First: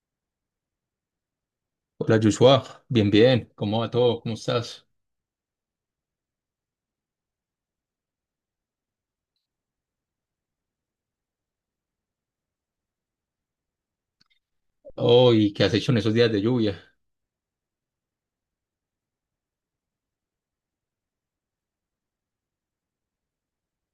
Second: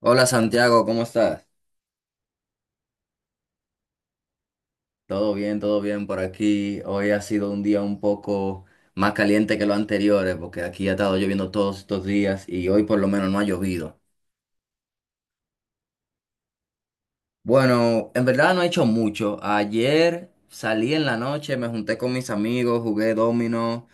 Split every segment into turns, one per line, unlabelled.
Hola Santiago, ¿cómo estás?
Hola Joshua, bien, bien, ¿cómo va todo? ¿Cómo estás?
Todo bien por aquí. Hoy ha sido un día un poco más caliente que los anteriores porque aquí ha estado lloviendo todos estos días y hoy por lo menos no ha llovido.
Oh, ¿y qué has hecho en esos días de lluvia?
Bueno, en verdad no he hecho mucho. Ayer salí en la noche, me junté con mis amigos, jugué dominó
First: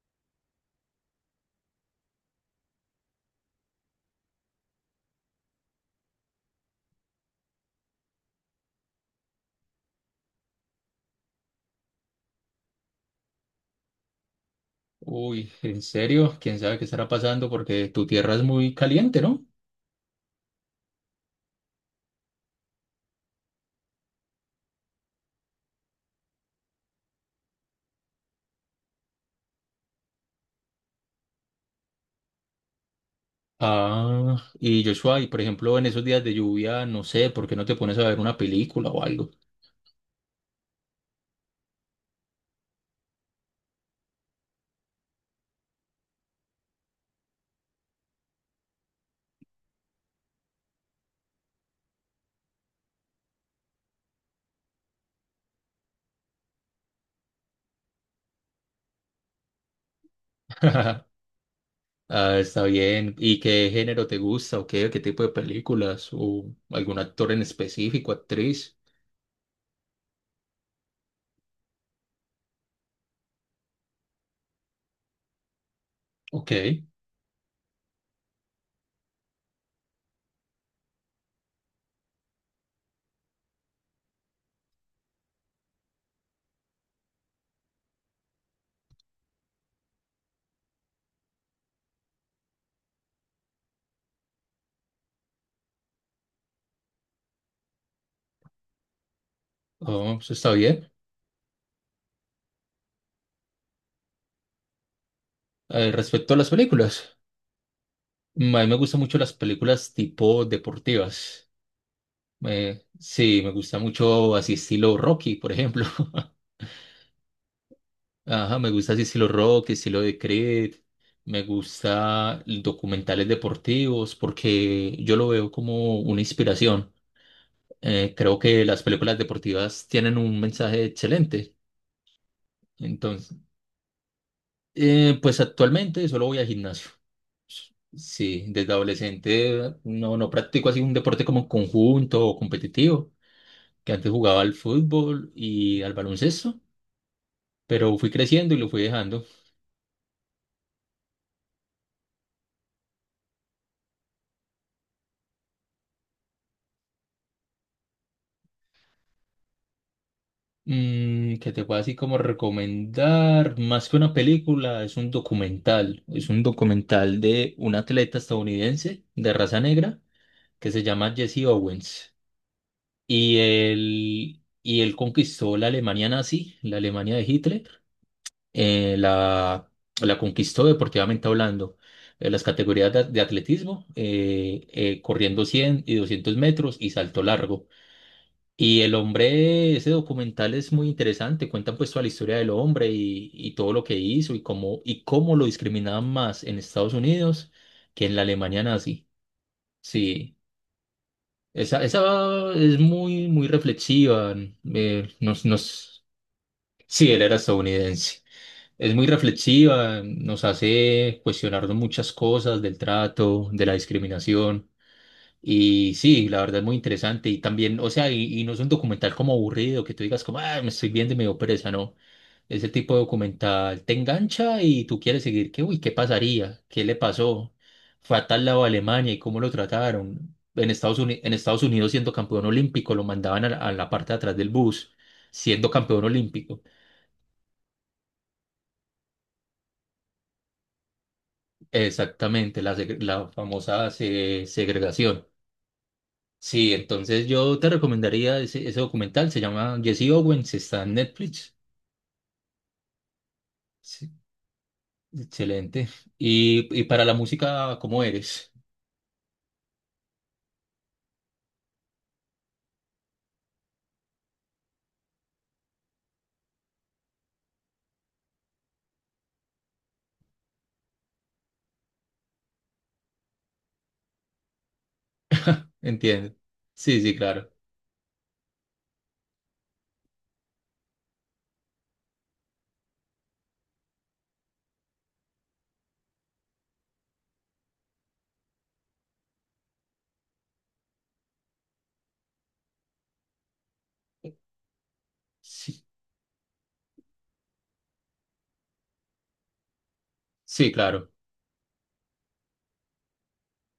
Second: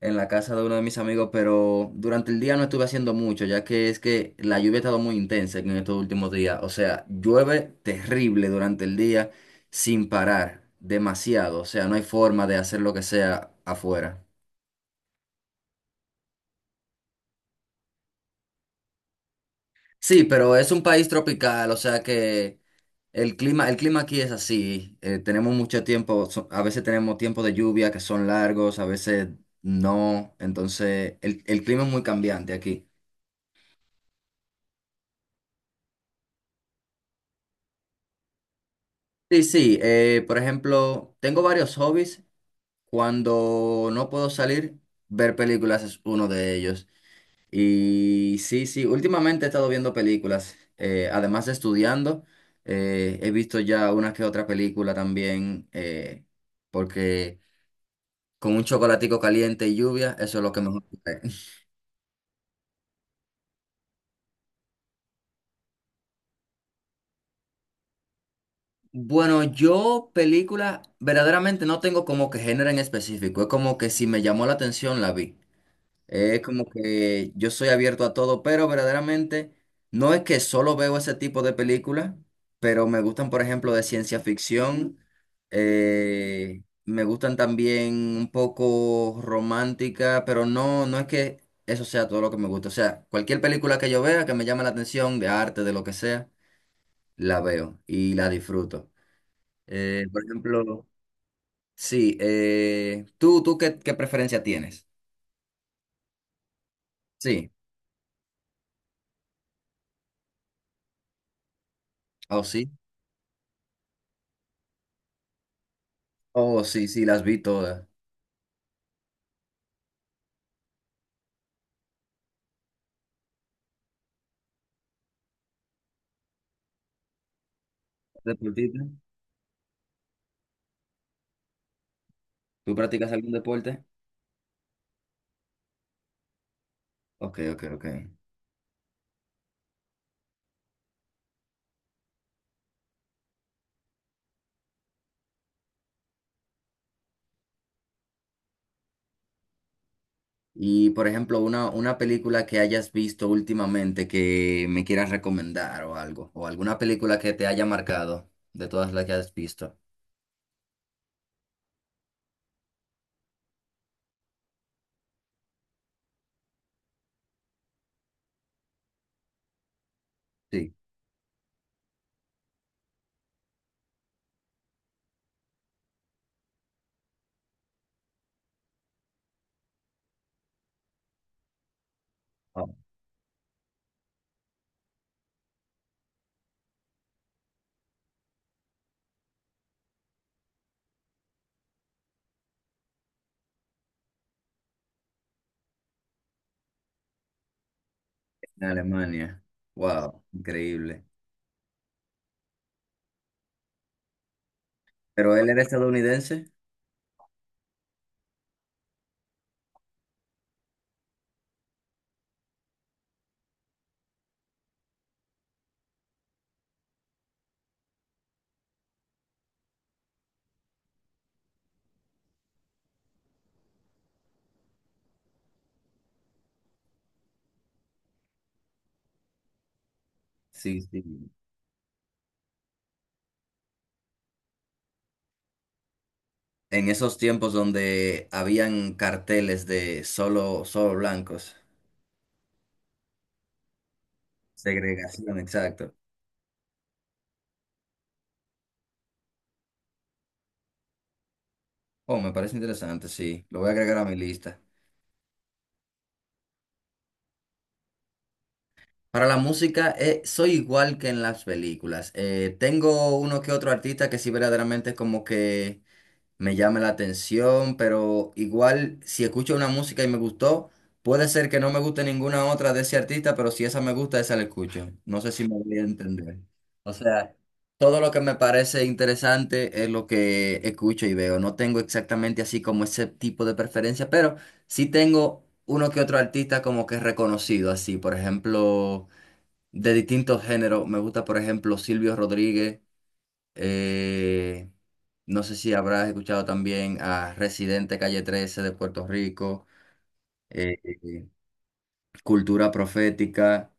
en la casa de uno de mis amigos, pero durante el día no estuve haciendo mucho, ya que es que la lluvia ha estado muy intensa en estos últimos días. O sea, llueve terrible durante el día sin parar, demasiado. O sea, no hay forma de hacer lo que sea afuera.
Uy, ¿en serio? ¿Quién sabe qué estará pasando? Porque tu tierra es muy caliente, ¿no?
Sí, pero es un país tropical, o sea que... El clima aquí es así. Tenemos mucho tiempo, a veces tenemos tiempos de lluvia que son largos, a veces no. Entonces, el clima es muy cambiante aquí.
Ah, y Joshua, y por ejemplo, en esos días de lluvia, no sé, ¿por qué no te pones a ver una película o algo?
Sí, sí. Por ejemplo, tengo varios hobbies. Cuando no puedo salir, ver películas es uno de ellos. Y sí, sí, últimamente he estado viendo películas, además de estudiando. He visto ya una que otra película también, porque... Con un chocolatico caliente y lluvia, eso es lo que mejor me cae.
Ah, está bien. ¿Y qué género te gusta o qué tipo de películas? ¿O algún actor en específico, actriz?
Bueno, yo película verdaderamente no tengo como que género en específico. Es como que si me llamó la atención, la vi. Es
Ok,
como que yo soy abierto a todo, pero verdaderamente no es que solo veo ese tipo de películas, pero me gustan, por ejemplo, de ciencia ficción, me gustan también un poco romántica, pero no, no es que eso sea todo lo que me gusta. O sea, cualquier película que yo vea que me llame la atención, de arte, de lo que sea, la veo y la disfruto.
oh,
Por
eso está
ejemplo,
bien.
sí, ¿tú qué preferencia tienes?
Respecto a las películas.
Sí,
A mí me gustan mucho las películas tipo deportivas.
o sí.
Sí, me gusta mucho así estilo Rocky, por ejemplo.
Oh, sí, sí, las vi todas.
Ajá, me gusta así estilo Rocky, estilo de Creed. Me gusta documentales deportivos porque yo lo veo como una inspiración. Creo que
¿Deportista?
las películas deportivas tienen un mensaje excelente.
¿Tú practicas algún
Entonces,
deporte?
pues actualmente solo voy al gimnasio.
Ok, ok, ok.
Sí, desde adolescente no practico así un deporte como conjunto o competitivo, que antes jugaba al fútbol y al baloncesto, pero fui creciendo y lo fui dejando.
Y por ejemplo, una película que hayas visto últimamente que me quieras recomendar o algo, o alguna película que te haya marcado de todas las que has visto.
Que te puedo así como recomendar, más que una película, es un documental de un atleta estadounidense de raza negra que
Sí.
se llama Jesse Owens y él conquistó la Alemania nazi, la Alemania de Hitler, eh, la, la conquistó deportivamente hablando. En las
Oh,
categorías de atletismo, corriendo 100 y 200 metros y salto largo. Y el hombre, ese documental es muy interesante, cuentan pues toda la historia del hombre y todo lo que hizo y cómo lo discriminaban más en Estados Unidos que en la Alemania
en
nazi.
Alemania. Wow,
Sí,
increíble.
esa es muy, muy reflexiva. eh,
¿Pero
nos,
él era
nos...
estadounidense?
Sí, él era estadounidense. Es muy reflexiva, nos hace cuestionarnos muchas cosas del trato, de la discriminación. Y sí, la verdad es muy interesante. Y también, o sea, y no es un documental como aburrido, que tú digas como, ah, me estoy viendo y me dio pereza, no. Ese tipo de documental te engancha y tú quieres seguir, que, uy, ¿qué pasaría? ¿Qué le pasó? Fue a tal lado a Alemania y cómo lo trataron.
Sí, sí.
En Estados Unidos siendo campeón olímpico, lo mandaban a la parte de atrás del bus, siendo campeón olímpico.
En esos tiempos donde habían carteles de solo blancos.
Exactamente, la famosa segregación.
Segregación, exacto.
Sí, entonces yo te recomendaría ese documental, se llama Jesse Owens, está en Netflix.
Oh, me parece interesante, sí. Lo voy a agregar a
Sí,
mi lista.
excelente. Y para la música, ¿cómo eres?
Para la música, soy igual que en las películas. Tengo uno que otro artista que sí verdaderamente como que me llame la atención, pero igual si escucho una música y me gustó, puede ser que no me guste ninguna otra de ese artista, pero si esa me gusta, esa la escucho. No sé si me voy a
¿Entiendes?
entender. O
Sí, sí,
sea,
claro.
todo lo que me parece interesante es lo que escucho y veo. No tengo exactamente así como ese tipo de preferencia, pero sí tengo uno que otro artista como que reconocido así, por ejemplo, de distintos géneros. Me gusta, por ejemplo, Silvio Rodríguez. Eh, no sé si
Sí,
habrás escuchado también a Residente Calle Trece de Puerto Rico,
sí,
eh,
claro.
eh, Cultura Profética.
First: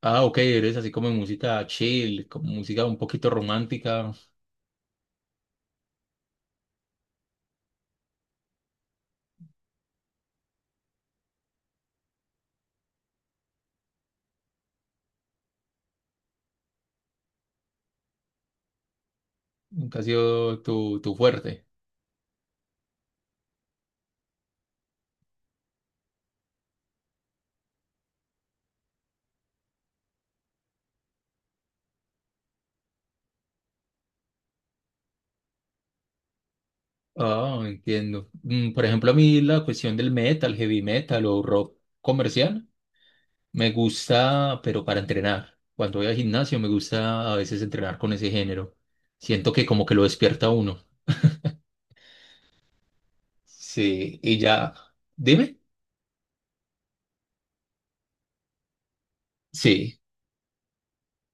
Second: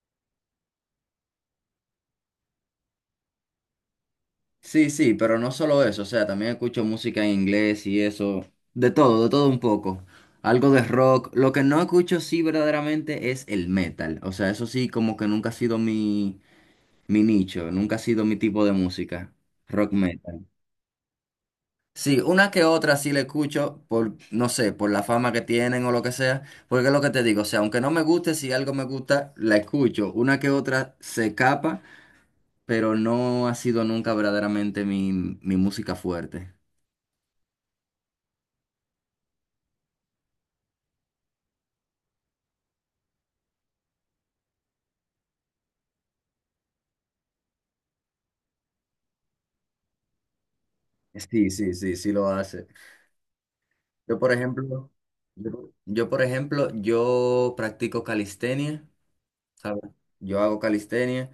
Ah, ok, eres así como música chill, como música un poquito romántica,
Sí, sí, pero no solo eso, o sea, también escucho música en inglés y eso, de todo un poco. Algo de rock. Lo que no escucho sí verdaderamente es el metal. O sea, eso sí como que nunca ha sido mi nicho, nunca ha sido mi tipo de música, rock
nunca ha
metal.
sido tu fuerte.
Sí, una que otra sí le escucho por, no sé, por la fama que tienen o lo que sea, porque es lo que te digo, o sea, aunque no me guste, si algo me gusta, la escucho. Una que otra se escapa, pero no ha sido nunca verdaderamente mi música fuerte.
Ah, entiendo. Por ejemplo, a mí la cuestión del metal, heavy metal o rock comercial. Me gusta, pero para entrenar. Cuando voy al gimnasio me gusta a veces entrenar con ese género. Siento que como que lo despierta a uno.
Sí, sí, sí, sí lo hace. Yo,
Sí,
por
y ya.
ejemplo,
Dime.
por ejemplo, yo practico calistenia, ¿sabes?
Sí.
Yo hago calistenia,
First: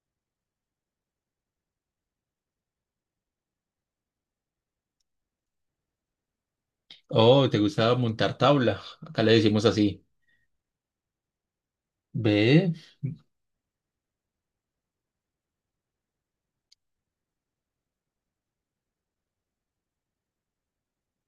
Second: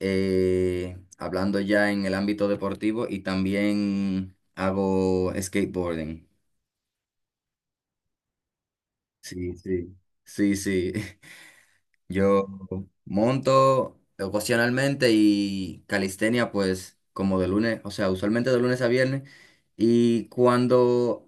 hablando ya en el ámbito deportivo y también hago skateboarding.
Oh, ¿te gusta montar tabla? Acá le
Sí,
decimos
sí,
así.
sí, sí. Yo
¿Ve?
monto ocasionalmente y calistenia pues como de lunes, o sea, usualmente de lunes a viernes. Y cuando,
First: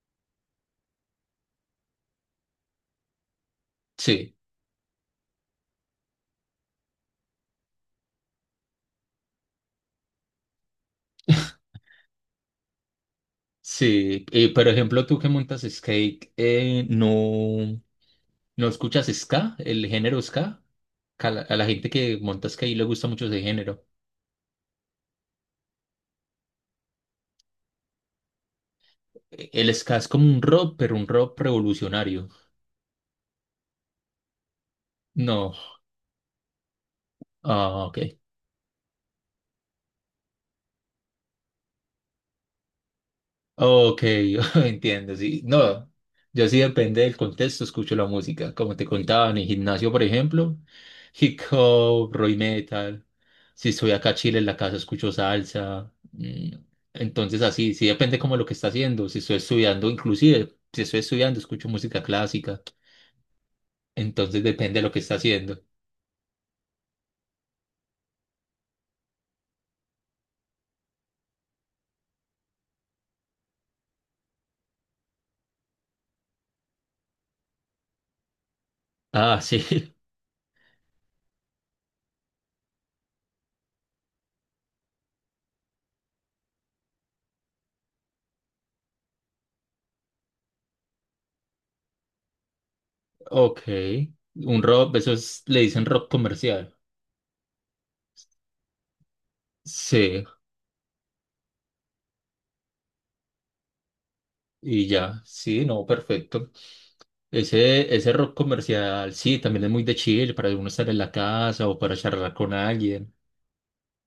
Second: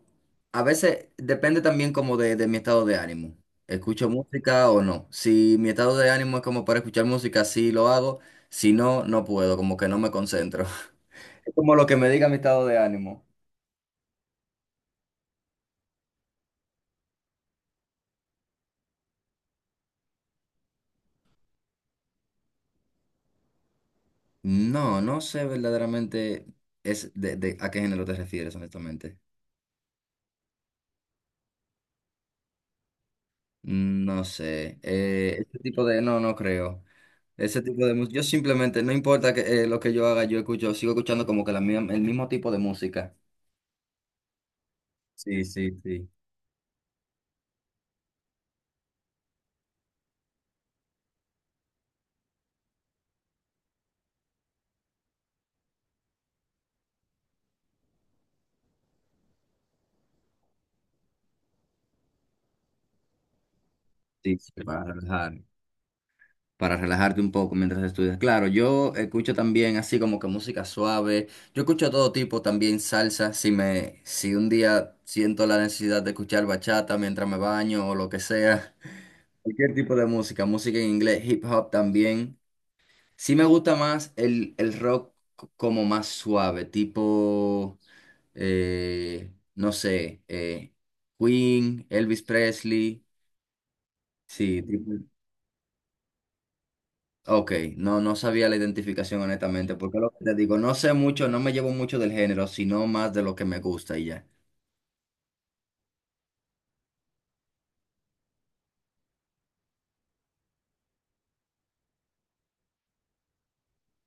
a veces depende también como de mi estado de ánimo. ¿Escucho
Sí,
música o no? Si mi estado de ánimo es como para escuchar música, sí lo hago. Si no, no puedo, como que no me concentro. Es como lo que me diga mi estado de ánimo.
sí. Y por ejemplo, tú que montas skate, ¿no escuchas ska? ¿El género ska? Que a a la gente que monta skate le gusta mucho ese género.
No, no sé verdaderamente es a qué género te refieres, honestamente.
El ska es como un rock, pero un rock revolucionario.
No sé,
No.
ese tipo de, no, no creo. Ese
Ah,
tipo de
ok.
música, yo simplemente, no importa que, lo que yo haga, yo escucho, sigo escuchando como que el mismo tipo de música.
Ok, entiendo, sí.
Sí, sí,
No,
sí.
yo sí depende del contexto, escucho la música. Como te contaba, en el gimnasio, por ejemplo, hip hop, rock metal. Si estoy acá a Chile en la casa, escucho salsa. Entonces, así, sí depende como lo que está haciendo. Si estoy estudiando, inclusive, si estoy estudiando, escucho música clásica.
Sí,
Entonces,
sí,
depende de
para
lo que está
relajar,
haciendo.
para relajarte un poco mientras estudias. Claro, yo escucho también así como que música suave. Yo escucho todo tipo, también salsa. Si me, si un día siento la necesidad de escuchar bachata mientras me baño o lo que sea,
Ah,
cualquier tipo
sí,
de música, música en inglés, hip hop también. Sí me gusta más el rock como más suave, tipo, no sé, Queen, Elvis Presley,
ok.
sí,
Un
tipo,
rock, le dicen rock comercial.
ok, no, no sabía la identificación honestamente, porque lo que
Sí,
te digo, no sé mucho, no me llevo mucho del género, sino más de lo que me gusta y ya.
y ya, sí, no, perfecto. Ese rock comercial, sí, también es muy de chill para uno estar en la casa o para charlar con alguien.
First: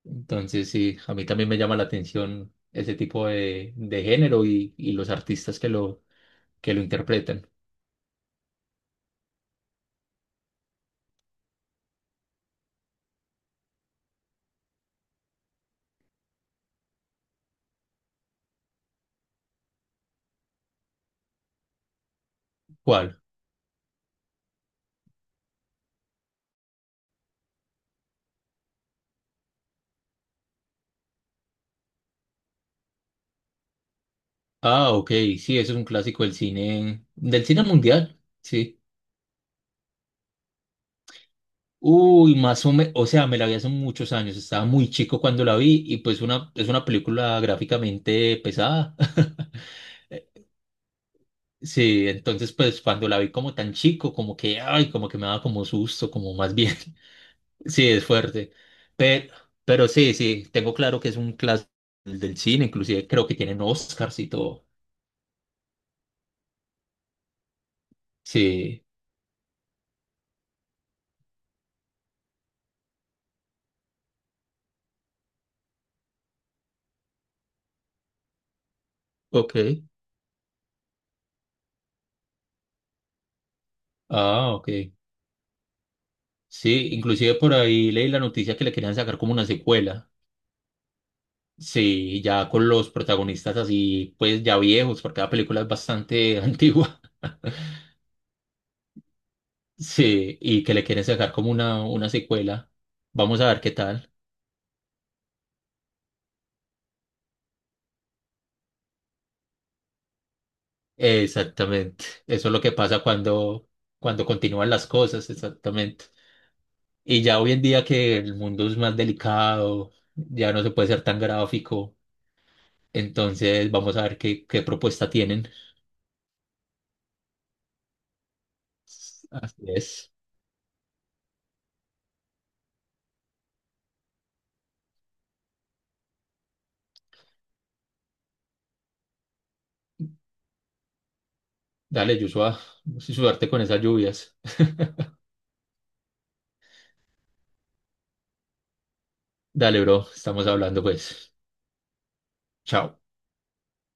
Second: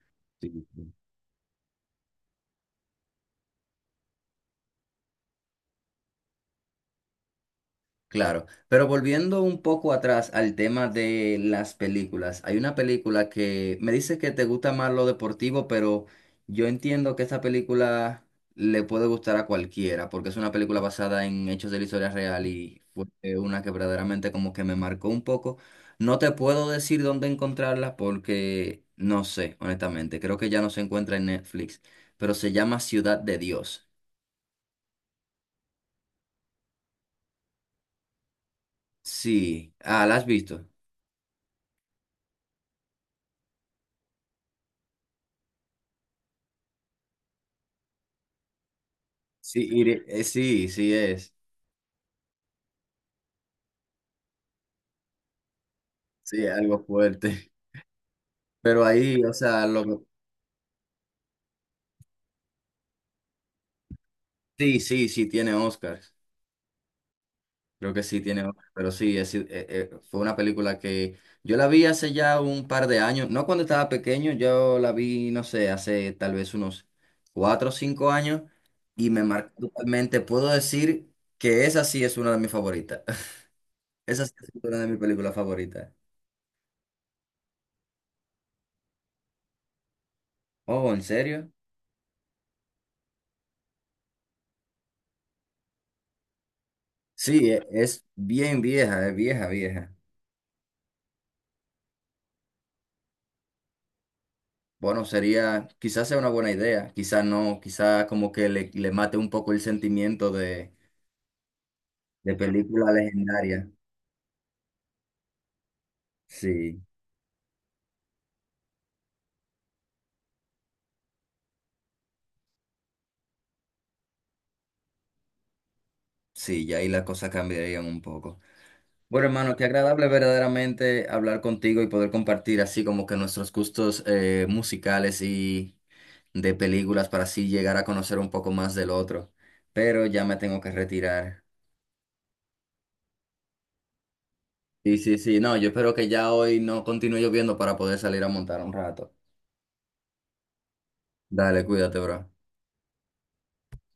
Entonces,
Sí.
sí, a mí también me llama la atención ese tipo de género y los artistas que lo interpretan.
Claro, pero volviendo un poco atrás al tema de las películas, hay una película que me dice que te gusta más lo deportivo, pero yo entiendo que esta película le puede gustar a cualquiera, porque es una película basada en hechos de la historia real y fue
¿Cuál?
una que verdaderamente como que me marcó un poco. No te puedo decir dónde encontrarla porque no sé, honestamente, creo que ya no se encuentra en Netflix, pero se llama Ciudad de Dios.
Ah, ok, sí, eso es un clásico del cine mundial, sí.
Sí, ah, ¿la has visto?
Uy, más o menos, o sea, me la vi hace muchos años, estaba muy chico cuando la vi y pues una, es una película gráficamente pesada.
Sí, sí, sí es.
Sí, entonces pues cuando la vi como tan chico, como que, ay, como que me daba como susto, como
Sí,
más bien.
algo fuerte.
Sí, es fuerte.
Pero ahí, o
Pero,
sea,
pero sí, sí, tengo claro que es un clásico del cine, inclusive creo que tienen Oscars y todo.
sí, sí, sí tiene Oscars. Creo que sí tiene Oscars.
Sí,
Pero sí, es, fue una película que yo la vi hace ya un par de años. No cuando estaba pequeño, yo la vi, no sé, hace tal vez unos cuatro o cinco años y me marcó
ok.
totalmente. Puedo decir que esa sí es una de mis favoritas. Esa sí es
Ah, ok.
una de mis películas favoritas.
Sí, inclusive por ahí leí la noticia que le querían sacar como una secuela.
Oh, ¿en serio?
Sí, ya con los protagonistas así, pues ya viejos, porque la película es bastante antigua.
Sí, es bien vieja, es vieja, vieja.
Sí, y que le quieren sacar como una secuela. Vamos a ver qué tal.
Bueno, sería, quizás sea una buena idea, quizás no, quizás como que le mate un poco el sentimiento
Exactamente.
de
Eso es lo que
película
pasa cuando,
legendaria.
cuando continúan las cosas, exactamente.
Sí,
Y ya hoy en día que el mundo es más delicado, ya no se puede ser tan gráfico, entonces vamos a ver qué propuesta tienen.
sí, y ahí las cosas cambiarían un poco. Bueno, hermano,
Así
qué agradable
es.
verdaderamente hablar contigo y poder compartir así como que nuestros gustos musicales y de películas para así llegar a conocer un poco más del otro. Pero ya me tengo que retirar.
Dale, Joshua, suerte con esas lluvias.
Sí, sí, sí, no, yo espero que ya hoy no continúe lloviendo para poder salir a montar un rato.
Dale, bro, estamos hablando pues.
Dale, cuídate, bro.
Chao.